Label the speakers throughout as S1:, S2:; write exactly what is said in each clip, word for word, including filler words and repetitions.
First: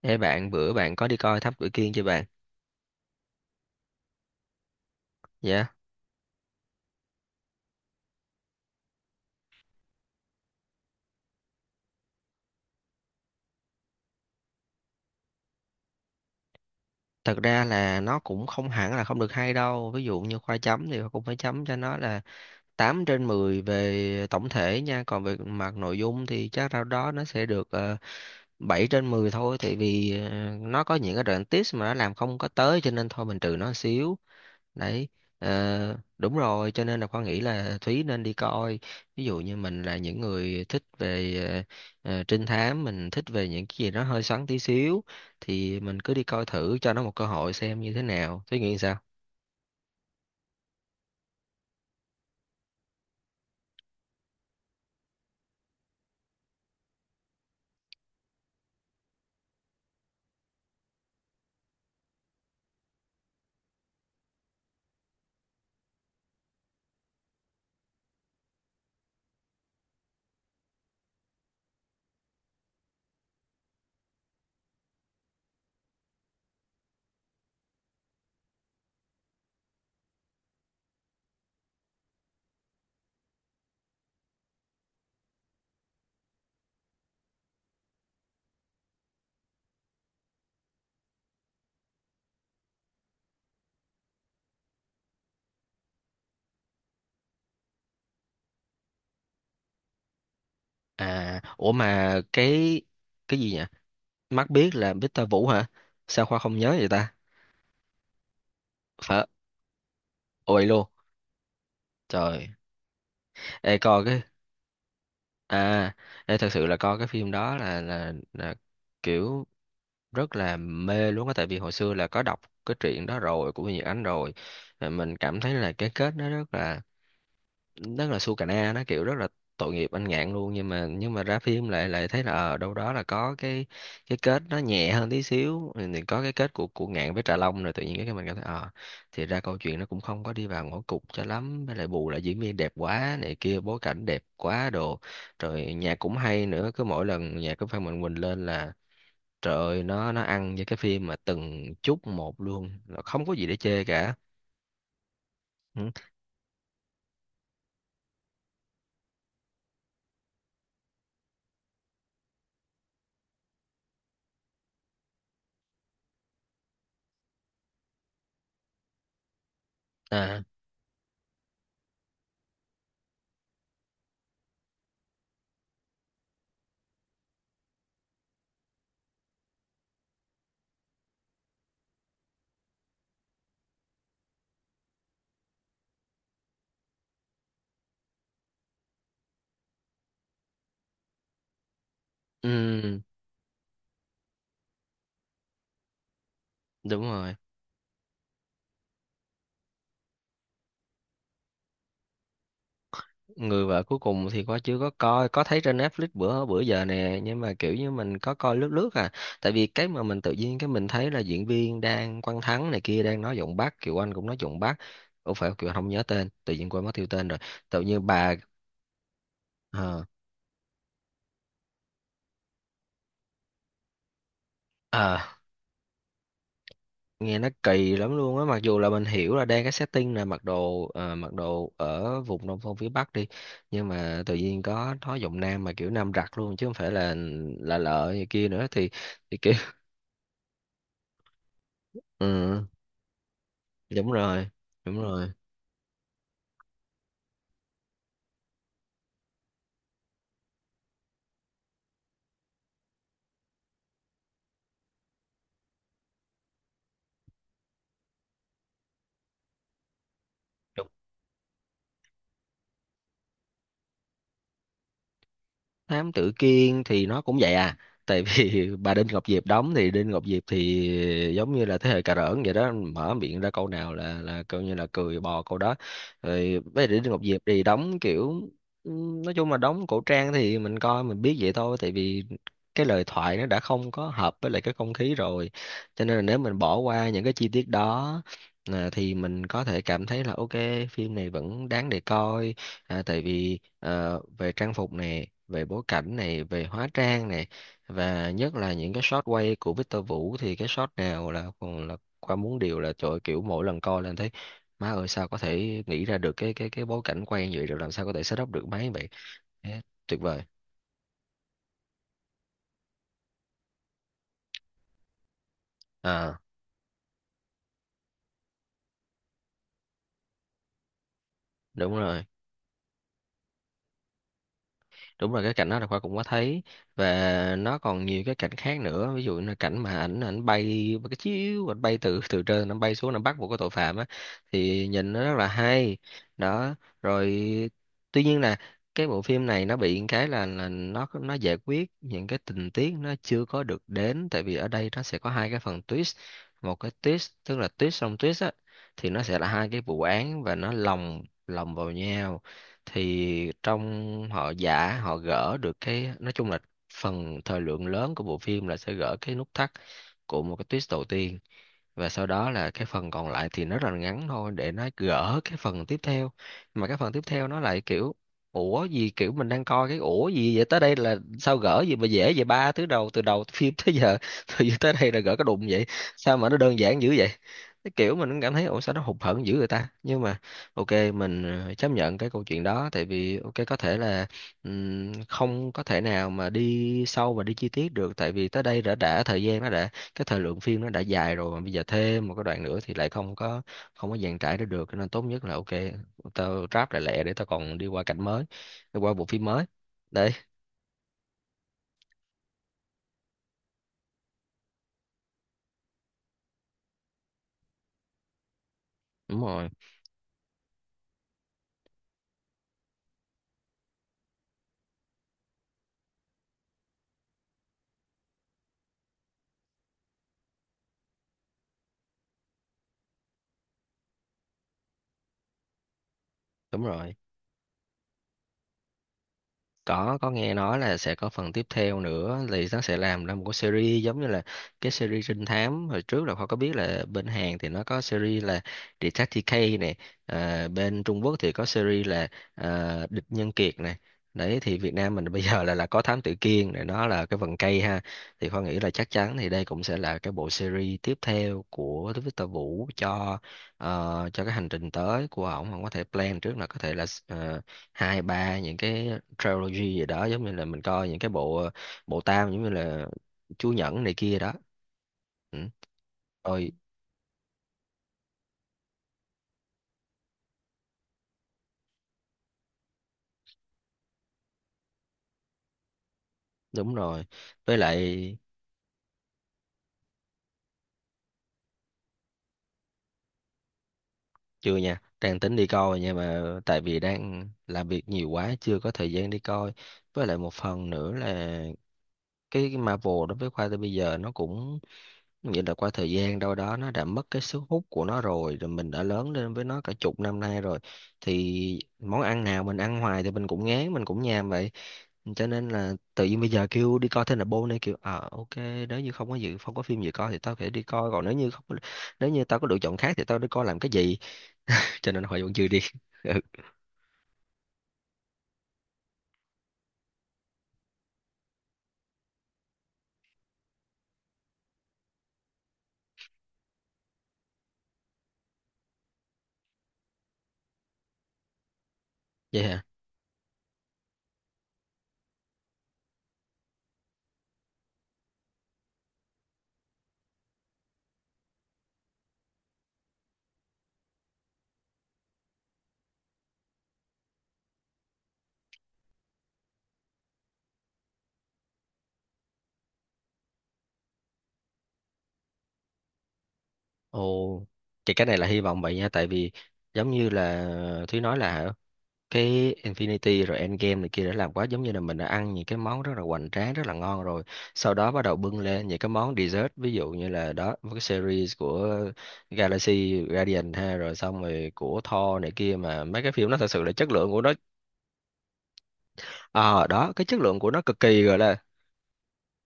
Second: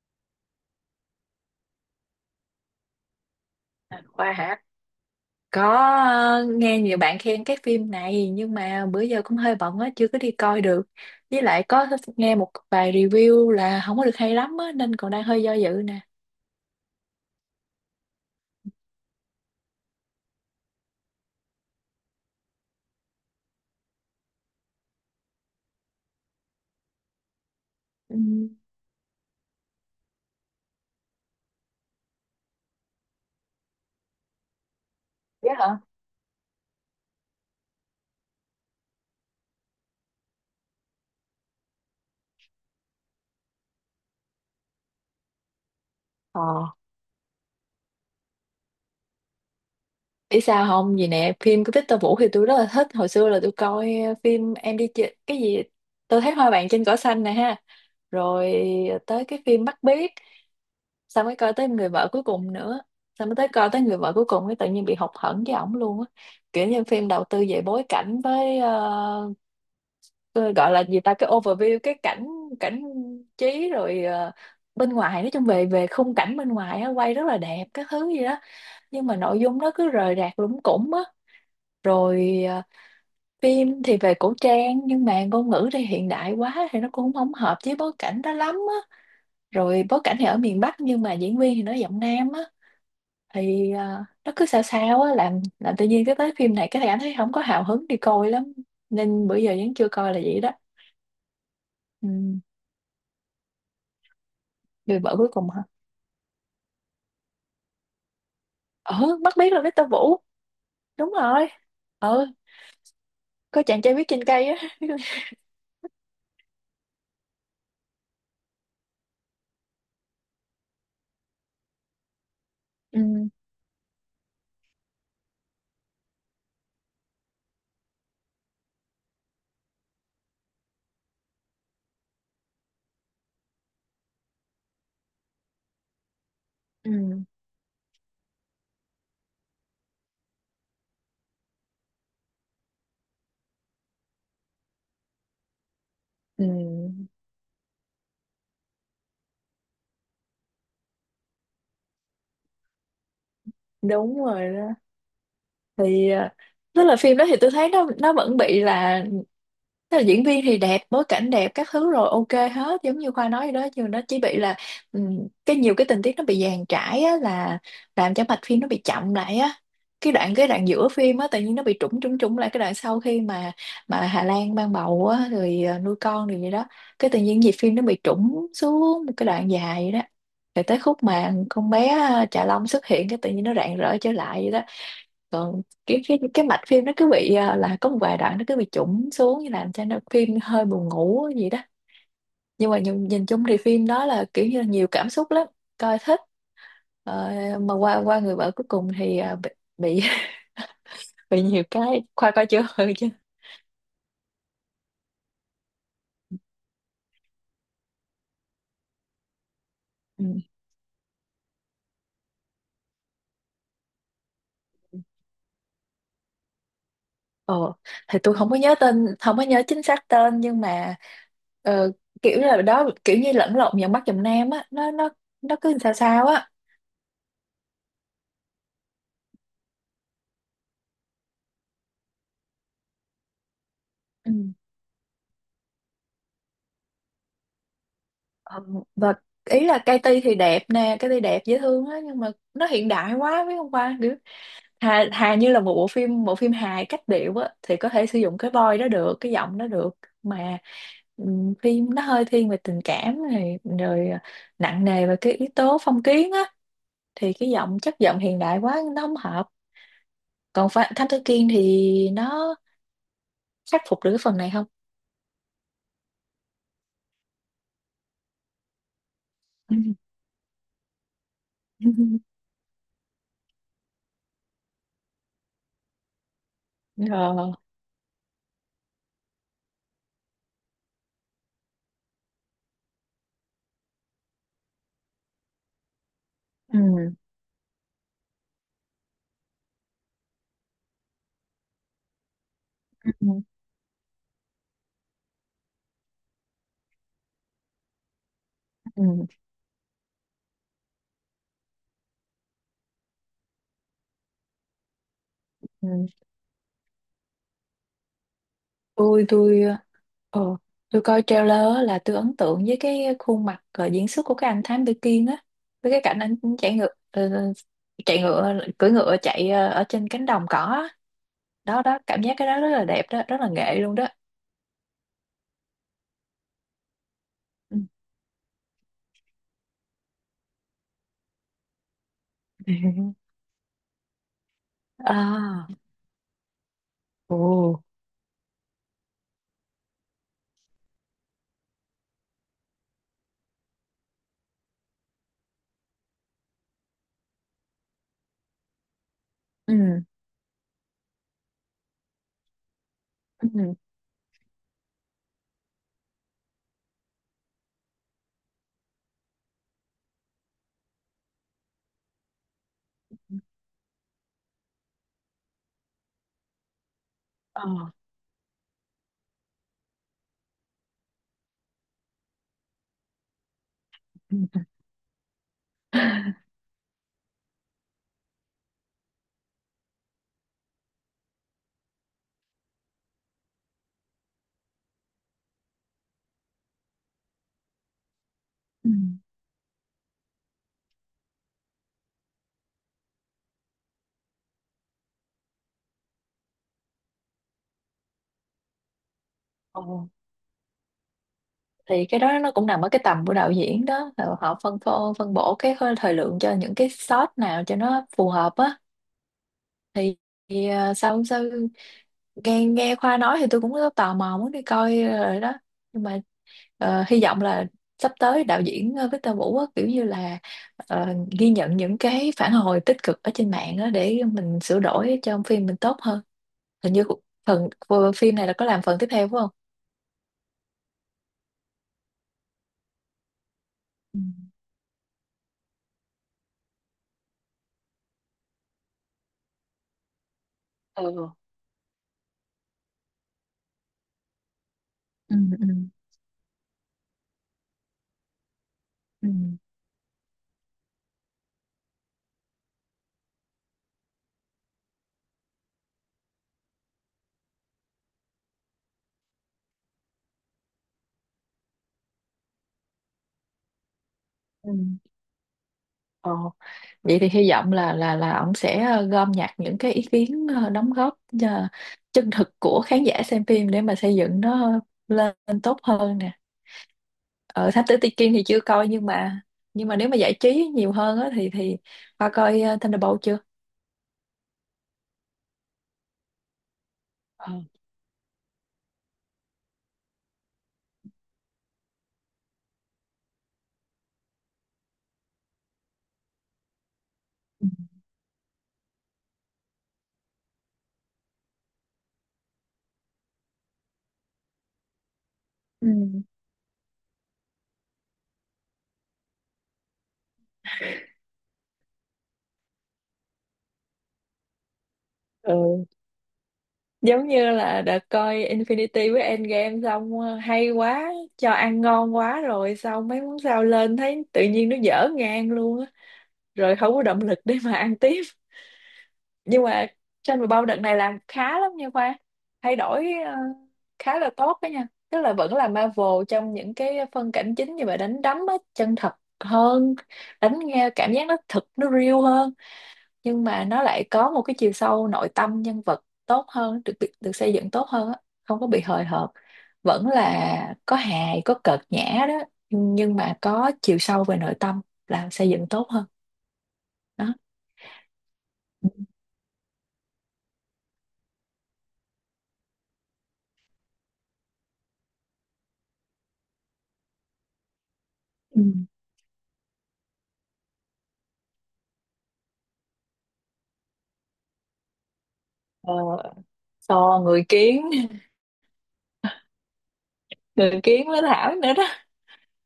S1: Ê bạn bữa bạn có đi coi Thám Tử Kiên chưa bạn?
S2: Khoa hả?
S1: Dạ.
S2: Có. Ờ, nghe nhiều bạn khen cái phim này, nhưng mà bữa giờ cũng hơi bận á, chưa có đi coi được. Với lại có nghe một vài review là không có được hay lắm á, nên còn đang hơi do dự nè.
S1: Thật ra là nó cũng không hẳn là không được hay đâu. Ví dụ như khoa chấm thì cũng phải chấm cho nó là tám trên mười về tổng thể nha. Còn về mặt nội dung thì chắc đâu đó nó sẽ được ờ,
S2: Ừ.
S1: bảy trên mười thôi. Tại vì ờ, nó có những cái đoạn tips mà nó làm không có tới cho nên thôi mình trừ nó một xíu. Đấy,
S2: Dạ hả?
S1: ờ, đúng rồi, cho nên là Khoa nghĩ là Thúy nên đi coi, ví dụ như mình là những người thích về ờ, ờ, trinh thám, mình thích về những cái gì nó hơi xoắn tí xíu thì mình cứ đi
S2: Ờ.
S1: coi thử cho nó một cơ hội xem như thế nào. Thúy nghĩ sao?
S2: Biết sao không? Vì nè, phim của Victor Vũ thì tôi rất là thích. Hồi xưa là tôi coi ờ, phim Em đi chơi, cái gì? Tôi thấy hoa vàng trên cỏ xanh nè ha. Rồi tới cái phim Bắt Biếc. Xong mới coi tới người vợ cuối cùng nữa, xong mới tới coi tới người vợ cuối cùng, cái tự nhiên bị hụt hẫng với ổng luôn á. Kiểu như phim đầu tư về bối cảnh với ờ, cái gọi là gì ta, cái overview, cái cảnh cảnh trí, rồi ờ, bên ngoài, nói chung về về khung cảnh bên ngoài á, quay rất là đẹp các thứ gì đó, nhưng mà nội dung nó cứ rời rạc lủng củng á. Rồi ờ, phim thì về cổ trang nhưng mà ngôn ngữ thì hiện đại quá, thì nó cũng không hợp với bối cảnh đó lắm á. Rồi bối cảnh thì ở miền Bắc nhưng mà diễn viên thì nói giọng Nam á, thì à, nó cứ sao sao á, làm làm tự nhiên cái tới phim này cái thằng anh thấy không có hào hứng đi coi lắm, nên bữa giờ vẫn chưa coi là vậy đó.
S1: À ủa
S2: Ừ.
S1: mà cái cái gì nhỉ Mắt biết là
S2: Người vợ cuối
S1: Victor Vũ
S2: cùng hả?
S1: hả? Sao Khoa không nhớ vậy ta?
S2: Ừ,
S1: Phải.
S2: mắt biết là Victor Vũ.
S1: Ôi luôn.
S2: Đúng rồi. Ừ.
S1: Trời.
S2: Có
S1: Ê
S2: chàng trai
S1: coi
S2: viết
S1: cái,
S2: trên cây á.
S1: à, ê, thật sự là coi cái phim đó là là, là kiểu rất là mê luôn á, tại vì hồi xưa là có đọc cái truyện đó
S2: Ừ.
S1: rồi của Nhật Ánh rồi. Là mình cảm thấy là cái kết nó rất là rất là su cà na, nó kiểu rất là tội nghiệp anh Ngạn luôn, nhưng mà nhưng mà ra phim lại lại thấy là ở đâu đó là có cái cái kết nó nhẹ hơn tí xíu, thì thì có cái kết của của Ngạn với
S2: Ừ.
S1: Trà Long, rồi tự nhiên cái mình cảm thấy ờ thì ra câu chuyện nó cũng không có đi vào ngõ cụt cho lắm, với lại bù lại diễn viên đẹp quá này kia, bối cảnh đẹp quá đồ, rồi nhạc cũng
S2: Ừ.
S1: hay nữa, cứ mỗi lần nhạc của Phan Mạnh Quỳnh lên là trời ơi, nó nó ăn với cái phim mà từng chút một luôn, là không có gì để chê cả.
S2: Đúng rồi đó.
S1: Ừ.
S2: Thì ờ, tức là phim đó thì tôi thấy nó nó vẫn bị là, tức là diễn viên thì đẹp, bối cảnh đẹp, các thứ rồi ok hết, giống như Khoa nói vậy đó, nhưng nó chỉ bị là ừm, cái nhiều cái tình tiết nó bị dàn trải á, là làm cho mạch phim nó bị chậm lại á. cái đoạn
S1: À,
S2: cái đoạn giữa phim á, tự nhiên nó bị trũng trũng trũng lại, cái đoạn sau khi mà mà Hà Lan mang bầu á, rồi ờ, nuôi con rồi vậy đó, cái tự nhiên nhịp phim nó bị trũng xuống một cái đoạn dài vậy đó. Rồi tới khúc mà con bé à, Trà Long xuất hiện, cái tự nhiên nó rạng rỡ trở lại vậy đó. Còn kiểu cái cái mạch phim nó cứ bị ờ, là có một vài đoạn nó cứ bị chủng xuống, như làm cho nó phim hơi buồn ngủ gì đó. Nhưng mà
S1: ừm,
S2: nhìn, nhìn chung thì phim đó là kiểu như là nhiều cảm xúc lắm, coi thích.
S1: đúng
S2: Ờ,
S1: rồi.
S2: mà qua qua người vợ cuối cùng thì ờ, bị bị, bị nhiều cái. Khoa coi chưa, ừ, chứ?
S1: Người vợ cuối cùng thì có chưa có coi, có thấy trên Netflix bữa bữa giờ nè, nhưng mà kiểu như mình có coi lướt lướt à. Tại vì cái mà mình
S2: Ừ.
S1: tự nhiên cái mình thấy là diễn viên đang Quang Thắng này kia đang nói giọng Bắc, Kiều Anh cũng nói giọng Bắc. Ủa phải Kiều Anh không nhớ tên, tự nhiên quên mất tiêu tên rồi.
S2: ờ
S1: Tự nhiên
S2: thì
S1: bà
S2: tôi không có nhớ tên, không có nhớ chính
S1: ờ,
S2: xác tên, nhưng mà ờ, kiểu là đó, kiểu như lẫn lộn dòng Bắc dòng Nam á, nó nó
S1: ờ,
S2: nó cứ sao sao á.
S1: nghe nó kỳ lắm luôn á, mặc dù là mình hiểu là đang cái setting là mặc đồ ờ, mặc đồ ở vùng nông thôn phía Bắc đi, nhưng mà
S2: Ừ.
S1: tự nhiên có nói giọng Nam mà kiểu Nam giặc luôn chứ không phải là là lợ gì kia
S2: Ờ,
S1: nữa, thì
S2: và
S1: thì kiểu
S2: ý là cây ti thì đẹp nè, cây ti đẹp dễ thương á, nhưng mà
S1: ừ
S2: nó hiện đại quá, biết không? Qua
S1: đúng
S2: kiểu
S1: rồi đúng
S2: hà,
S1: rồi.
S2: hà như là một bộ phim bộ phim hài cách điệu á, thì có thể sử dụng cái voice đó được, cái giọng đó được. Mà ừm, phim nó hơi thiên về tình cảm này rồi à, nặng nề về cái yếu tố phong kiến á, thì cái giọng, chất giọng hiện đại quá nó không hợp. Còn Pha- Thám Tử Kiên thì nó khắc phục được cái phần này không?
S1: Thám tử Kiên thì nó cũng vậy à, tại vì bà Đinh Ngọc Diệp đóng thì Đinh Ngọc Diệp thì giống như là thế hệ cà rỡn vậy đó, mở miệng ra câu nào là là coi như là cười bò câu đó. Rồi với Đinh Ngọc Diệp
S2: Ờ.
S1: thì đóng kiểu ừm, nói chung là đóng cổ trang thì mình coi mình biết vậy thôi, tại vì cái lời thoại nó đã không có hợp với lại cái không khí rồi, cho nên là nếu mình bỏ qua
S2: Ừ.
S1: những cái chi tiết đó, à, thì mình có thể cảm thấy là ok, phim này vẫn đáng để coi. À, tại
S2: Ừ.
S1: vì ờ, về trang phục này, về bối cảnh này, về hóa trang này, và nhất là những cái shot
S2: Ừ.
S1: quay của Victor Vũ thì cái shot nào là còn là qua muốn điều là trời ơi, kiểu mỗi lần coi lên thấy má ơi sao có thể
S2: Ừ.
S1: nghĩ ra được cái cái cái bối cảnh quay như vậy, rồi làm sao có thể setup được máy vậy.
S2: tôi tôi
S1: Thế tuyệt vời.
S2: ờ tôi coi trailer á, là tôi ấn tượng với cái khuôn mặt ờ, diễn xuất của cái anh Thám Tử Kiên á, với cái cảnh anh
S1: À
S2: chạy ngựa ờ, chạy ngựa cưỡi ngựa chạy ờ, ở trên cánh đồng cỏ á. đó
S1: đúng
S2: đó cảm
S1: rồi
S2: giác cái đó rất là đẹp đó, rất là nghệ luôn đó.
S1: đúng rồi, cái cảnh đó là khoa cũng có thấy, và
S2: Ừ.
S1: nó còn nhiều cái cảnh khác nữa, ví dụ như là cảnh mà ảnh ảnh bay một cái chiếu ảnh bay từ từ trên ảnh bay xuống nó bắt một cái tội phạm á, thì nhìn nó rất là
S2: À.
S1: hay. Đó rồi.
S2: Ồ.
S1: Tuy nhiên là cái bộ phim này nó bị cái là là nó nó giải quyết những cái tình tiết nó chưa có được đến, tại vì ở đây nó sẽ có hai cái phần twist, một cái twist tức là twist xong twist á, thì nó sẽ là hai cái
S2: Ừ.
S1: vụ án và nó lồng lồng vào nhau, thì
S2: Ừ.
S1: trong họ giả họ gỡ được cái nói chung là phần thời lượng lớn của bộ phim là sẽ gỡ cái nút thắt của một cái twist đầu tiên, và sau đó là cái phần còn lại thì nó rất là ngắn thôi để nó gỡ cái phần tiếp theo, mà cái phần tiếp theo nó
S2: Ờ.
S1: lại kiểu ủa gì kiểu mình đang coi cái ủa gì vậy tới đây là sao gỡ gì mà dễ vậy ba thứ đầu từ đầu phim tới giờ,
S2: Ừ. Ừ.
S1: tự nhiên tới đây là gỡ cái đụng vậy, sao mà nó đơn giản dữ vậy, cái kiểu mình cũng cảm thấy ủa sao nó hụt hẫng dữ người ta, nhưng mà ok mình ờ, chấp nhận cái câu chuyện đó tại vì ok có thể là ừm, không có thể nào mà đi sâu và đi chi tiết được, tại vì tới đây
S2: Ừ.
S1: đã đã thời gian nó đã cái thời lượng phim nó đã dài rồi, mà bây giờ thêm một cái đoạn nữa thì lại không có không có dàn trải ra được, cho nên tốt nhất là ok tao ráp lại lẹ để tao còn đi qua cảnh mới, đi qua bộ phim mới.
S2: Ồ.
S1: Đấy
S2: Thì cái đó nó cũng nằm ở cái tầm của đạo diễn đó, là họ phân phô, phân bổ cái hơi- thời lượng cho những cái shot nào cho nó phù hợp á.
S1: đúng rồi
S2: Thì, thì, ờ, sao không sao. Nghe nghe Khoa nói thì tôi cũng có tò mò muốn đi coi rồi đó, nhưng mà ờ, hy vọng là sắp tới đạo diễn ờ, Victor Vũ á, kiểu như là ờ, ghi nhận những cái phản hồi tích cực ở trên mạng á, để mình sửa đổi cho phim mình tốt hơn.
S1: đúng
S2: Hình như
S1: rồi,
S2: phần ờ, phim này là có làm phần tiếp theo, phải không?
S1: có có nghe nói là sẽ có phần tiếp theo nữa, thì nó sẽ làm ra một cái series
S2: Ừ.
S1: giống như là cái series trinh thám hồi trước, là Khoa có biết là bên Hàn thì nó có series là Detective K này, à, bên Trung
S2: Ừ.
S1: Quốc thì có series là à, Địch Nhân Kiệt này, đấy thì Việt Nam mình
S2: Ừ.
S1: bây giờ
S2: Ừ.
S1: là là có Thám Tử Kiên này, nó là cái vần cây ha, thì Khoa nghĩ là chắc
S2: Ừ.
S1: chắn thì đây cũng sẽ là cái bộ series tiếp theo của Victor Vũ cho ờ, cho cái hành trình tới của ổng, không có thể plan trước là có thể là ờ, hai ba những cái trilogy gì đó, giống như là mình coi những cái bộ bộ tam giống như là Chúa Nhẫn này kia đó.
S2: Ừ.
S1: Ừ.
S2: Ờ.
S1: Ôi,
S2: Vậy thì hy vọng là là là ông sẽ ờ, gom nhặt những cái ý kiến, ờ, đóng góp ờ, chân thực của khán giả xem phim, để mà xây dựng nó lên tốt hơn nè.
S1: đúng rồi.
S2: Ở
S1: Với
S2: Thám Tử Tây
S1: lại
S2: Kiên thì chưa coi, nhưng mà, nhưng mà nếu mà giải trí nhiều hơn á thì thì Hoa coi ờ, Thunderbolt chưa?
S1: chưa nha, đang tính đi coi nhưng mà tại vì đang
S2: Ờ.
S1: làm việc nhiều quá chưa có thời gian đi coi. Với lại một phần nữa là cái Marvel đối với Khoa tới bây giờ nó cũng vậy, là qua thời gian đâu đó nó đã mất cái sức hút của nó rồi, rồi mình đã lớn lên với nó cả chục năm nay rồi. Thì món ăn nào mình ăn hoài thì mình cũng ngán, mình cũng nhàm vậy. Cho nên
S2: Ừ.
S1: là tự nhiên bây giờ kêu đi coi Thunderbolt này kiểu ờ ok, nếu như không có dự không có phim gì coi thì tao phải đi coi, còn nếu như không, nếu như tao có lựa chọn khác thì tao đi coi làm cái gì? Cho nên hồi vẫn chưa đi.
S2: Ừ.
S1: Ừ,
S2: Giống như là đã coi Infinity với Endgame xong, ờ, hay quá, cho ăn ngon quá rồi, xong mấy món sao lên thấy tự nhiên nó dở ngang luôn á, rồi không có động lực để mà ăn tiếp. Nhưng mà trên mười bao đợt này làm khá lắm nha Khoa.
S1: vậy
S2: Thay
S1: hả?
S2: đổi ờ, khá là tốt đó nha, tức là vẫn là Marvel trong những cái phân cảnh chính như vậy, đánh đấm á chân thật hơn, đánh nghe cảm giác nó thực, nó real hơn, nhưng mà nó lại có một cái chiều sâu nội tâm nhân vật tốt hơn, được được, được xây dựng tốt hơn á, không có bị hời hợt. Vẫn là có hài có cợt nhã đó, nhưng nhưng mà có chiều sâu về nội tâm, làm xây dựng tốt hơn đó.
S1: Ồ, thì cái này là hy vọng vậy nha, tại vì giống như là Thúy nói là hả, cái Infinity rồi Endgame này kia đã làm quá, giống như là mình đã ăn những cái món rất là hoành tráng rất là ngon rồi, sau đó bắt đầu bưng
S2: Ừ.
S1: lên những cái món dessert, ví dụ như là đó với cái series của Galaxy Guardian ha, rồi xong rồi của Thor này kia,
S2: Ờ.
S1: mà mấy cái phim nó thật sự là chất
S2: Ờ,
S1: lượng của
S2: người
S1: nó
S2: kiến.
S1: ờ đó cái chất lượng của
S2: Người
S1: nó cực
S2: kiến
S1: kỳ
S2: với
S1: gọi
S2: Thảo
S1: là
S2: nữa đó.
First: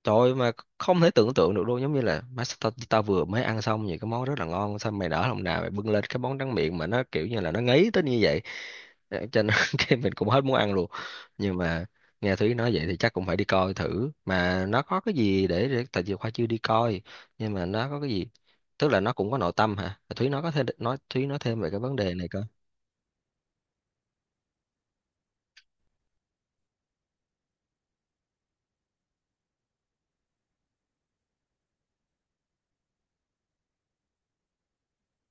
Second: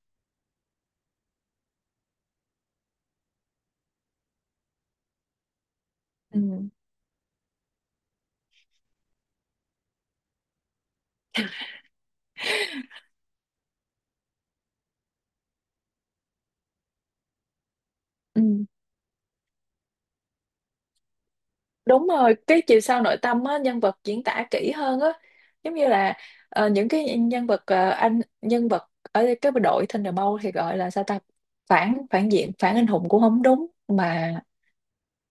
S1: trời ơi, mà không thể tưởng tượng được luôn, giống như là má sao tao, tao vừa mới ăn xong những cái món rất là ngon, xong mày nở lòng nào mày bưng lên cái món
S2: Ừ.
S1: tráng miệng mà nó kiểu như là nó ngấy tới như vậy. Ờ, cho nên cái mình cũng hết muốn ăn luôn. Nhưng mà nghe Thúy nói vậy thì chắc cũng phải đi coi thử mà nó có cái gì để, để tại vì Khoa chưa đi coi, nhưng mà nó có cái gì
S2: Ừ.
S1: tức là nó cũng có nội tâm hả? Ờ, Thúy nói có thêm nói Thúy nói thêm về cái vấn
S2: Đúng
S1: đề này
S2: rồi,
S1: coi.
S2: cái chiều sâu nội tâm á, nhân vật diễn tả kỹ hơn á. Giống như là ờ, những cái nhân vật, ờ, anh nhân vật ở cái đội Thunderbolt thì gọi là sao ta? Phản phản diện, phản anh hùng cũng không đúng, mà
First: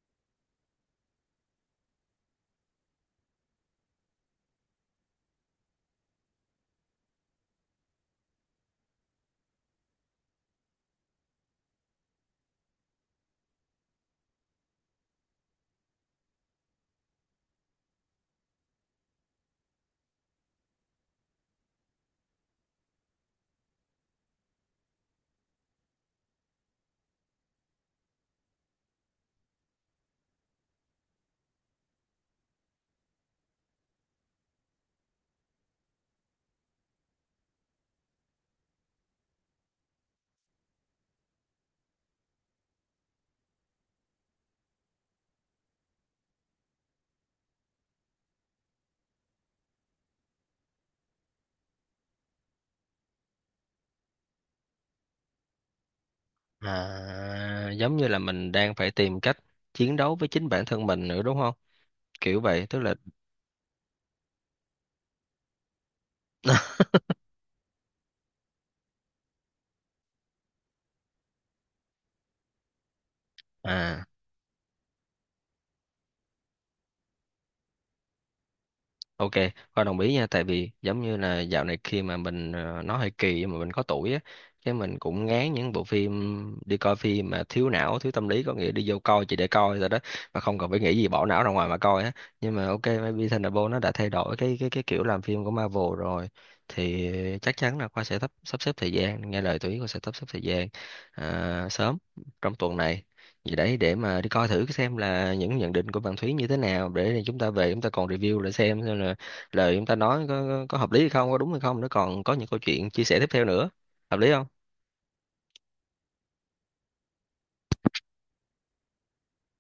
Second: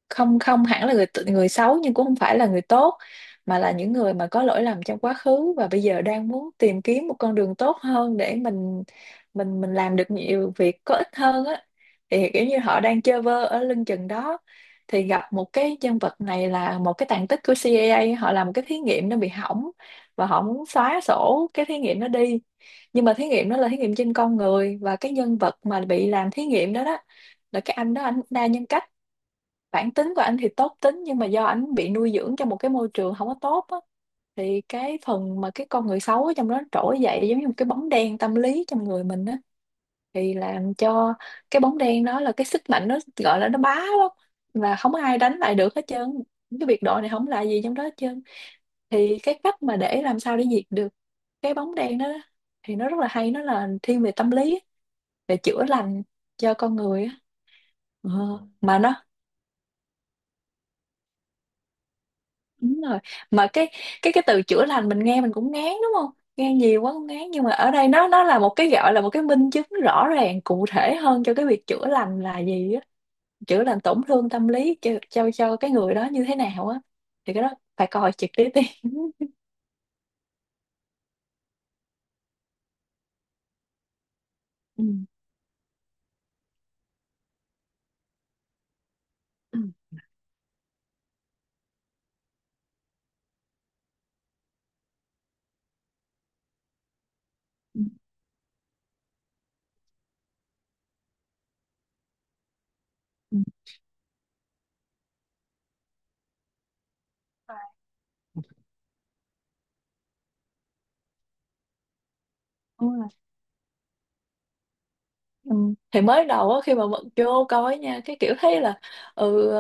S2: không không hẳn là người t- người xấu, nhưng cũng không phải là người tốt, mà là những người mà có lỗi lầm trong quá khứ và bây giờ đang muốn tìm kiếm một con đường tốt hơn, để mình mình mình làm được nhiều việc có ích hơn á. Thì kiểu như họ đang chơi vơ ở lưng chừng đó, thì gặp một cái nhân vật này, là một cái tàn tích của C I A, họ làm một cái thí nghiệm nó bị hỏng và họ muốn xóa sổ cái thí nghiệm nó đi. Nhưng mà thí nghiệm đó là thí nghiệm trên con người, và cái nhân vật mà bị làm thí nghiệm đó đó là cái anh đó, anh đa nhân cách. Bản tính của anh thì tốt tính, nhưng mà do anh bị nuôi dưỡng trong một cái môi trường không có tốt á, thì cái phần mà cái con người xấu ở trong đó trỗi dậy, giống như một cái bóng đen tâm lý trong người mình á, thì làm cho cái bóng đen đó, là cái sức mạnh nó gọi là nó bá lắm, và không có ai đánh lại được hết trơn, cái biệt đội này không là gì trong đó hết trơn. Thì cái cách mà để làm sao để diệt được cái bóng đen đó, thì nó rất là hay, nó là thiên về tâm lý, về chữa lành cho con người á.
S1: À, giống như
S2: Ờ,
S1: là mình đang
S2: mà
S1: phải
S2: nó.
S1: tìm cách chiến đấu với chính bản thân mình nữa đúng không, kiểu vậy tức
S2: Đúng
S1: là
S2: rồi. Mà cái cái cái từ chữa lành mình nghe mình cũng ngán đúng không? Nghe nhiều quá cũng ngán, nhưng mà ở đây nó nó là một cái gọi là một cái minh chứng rõ ràng cụ thể hơn cho cái việc chữa lành là gì á, chữa lành tổn
S1: à.
S2: thương tâm lý cho cho cho cái người đó như thế nào á. Thì cái đó phải coi trực tiếp đi.
S1: Ok, Khoa đồng ý nha, tại vì giống như là dạo này khi mà mình ờ, nó hơi kỳ nhưng mà mình có tuổi á, cái
S2: Ừ.
S1: mình cũng ngán những bộ phim đi coi phim mà thiếu não, thiếu tâm lý, có nghĩa đi vô coi chỉ để
S2: Ừ.
S1: coi rồi đó, mà không cần phải nghĩ gì, bỏ não ra ngoài mà coi á. Nhưng mà ok, maybe Thunderbolt nó đã thay đổi cái cái cái kiểu làm phim của Marvel rồi, thì chắc chắn
S2: Ừ,
S1: là Khoa sẽ sắp sắp xếp thời gian, nghe lời tụi ý Khoa sẽ sắp xếp thời gian, à, sớm trong tuần này. Vậy đấy, để mà đi coi thử xem là những nhận định của bạn Thúy như thế nào, để rồi chúng ta về chúng ta còn review lại xem xem là lời chúng ta nói có, có, có hợp lý hay không, có đúng hay không, nó còn có những câu chuyện chia sẻ
S2: ừ.
S1: tiếp theo nữa, hợp lý không?
S2: Ừ. Thì mới đầu á, khi mà mình vô coi nha, cái kiểu thấy là ừ,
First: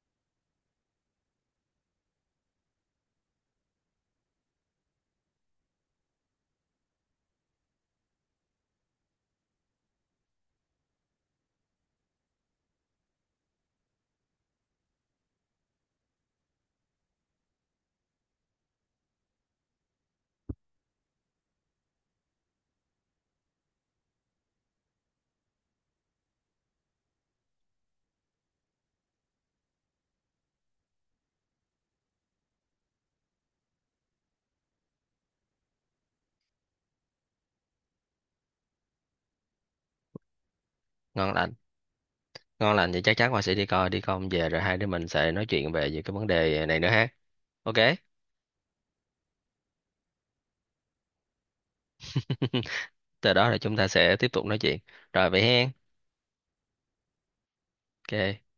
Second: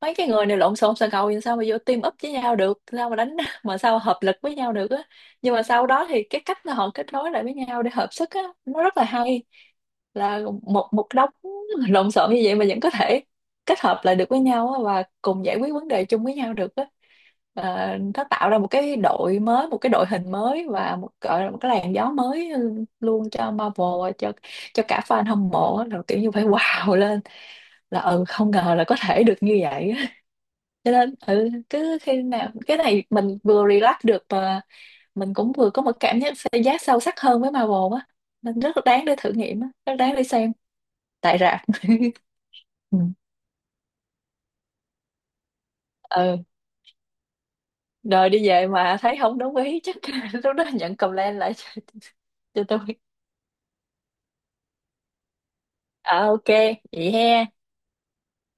S2: mấy cái người này lộn xộn xà ngầu, thì sao mà vô team up với nhau được, sao mà đánh mà sao hợp lực với nhau được á. Nhưng mà sau đó thì cái cách mà họ kết nối lại với nhau để hợp sức á, nó rất là hay, là một một đống lộn xộn như vậy mà vẫn có thể kết hợp lại được với nhau á, và cùng giải quyết vấn đề chung với nhau được á. Ờ, nó tạo ra một cái đội mới, một cái đội hình mới, và một gọi là một cái làn gió mới luôn cho Marvel, cho cho cả fan hâm mộ, là kiểu như phải wow lên là ừ, không ngờ là có thể được như vậy. Cho nên ừ, cứ khi nào cái này mình vừa relax được, mà mình cũng vừa có một cảm giác xây giá sâu sắc hơn với Marvel á, nên rất là đáng để thử nghiệm á, rất đáng để xem
S1: Ngon
S2: tại
S1: lành.
S2: rạp.
S1: Ngon lành
S2: Ừ.
S1: thì chắc chắn Hoa sẽ đi coi, đi coi về rồi hai đứa mình sẽ nói chuyện về những cái vấn
S2: Ừ.
S1: đề này nữa ha. Ok.
S2: Rồi đi về mà thấy không đúng ý chắc lúc đó nhận comment lại cho, cho tôi.
S1: Từ đó là chúng ta sẽ tiếp tục nói chuyện, rồi vậy hen,
S2: À, ok, vậy he.
S1: ok.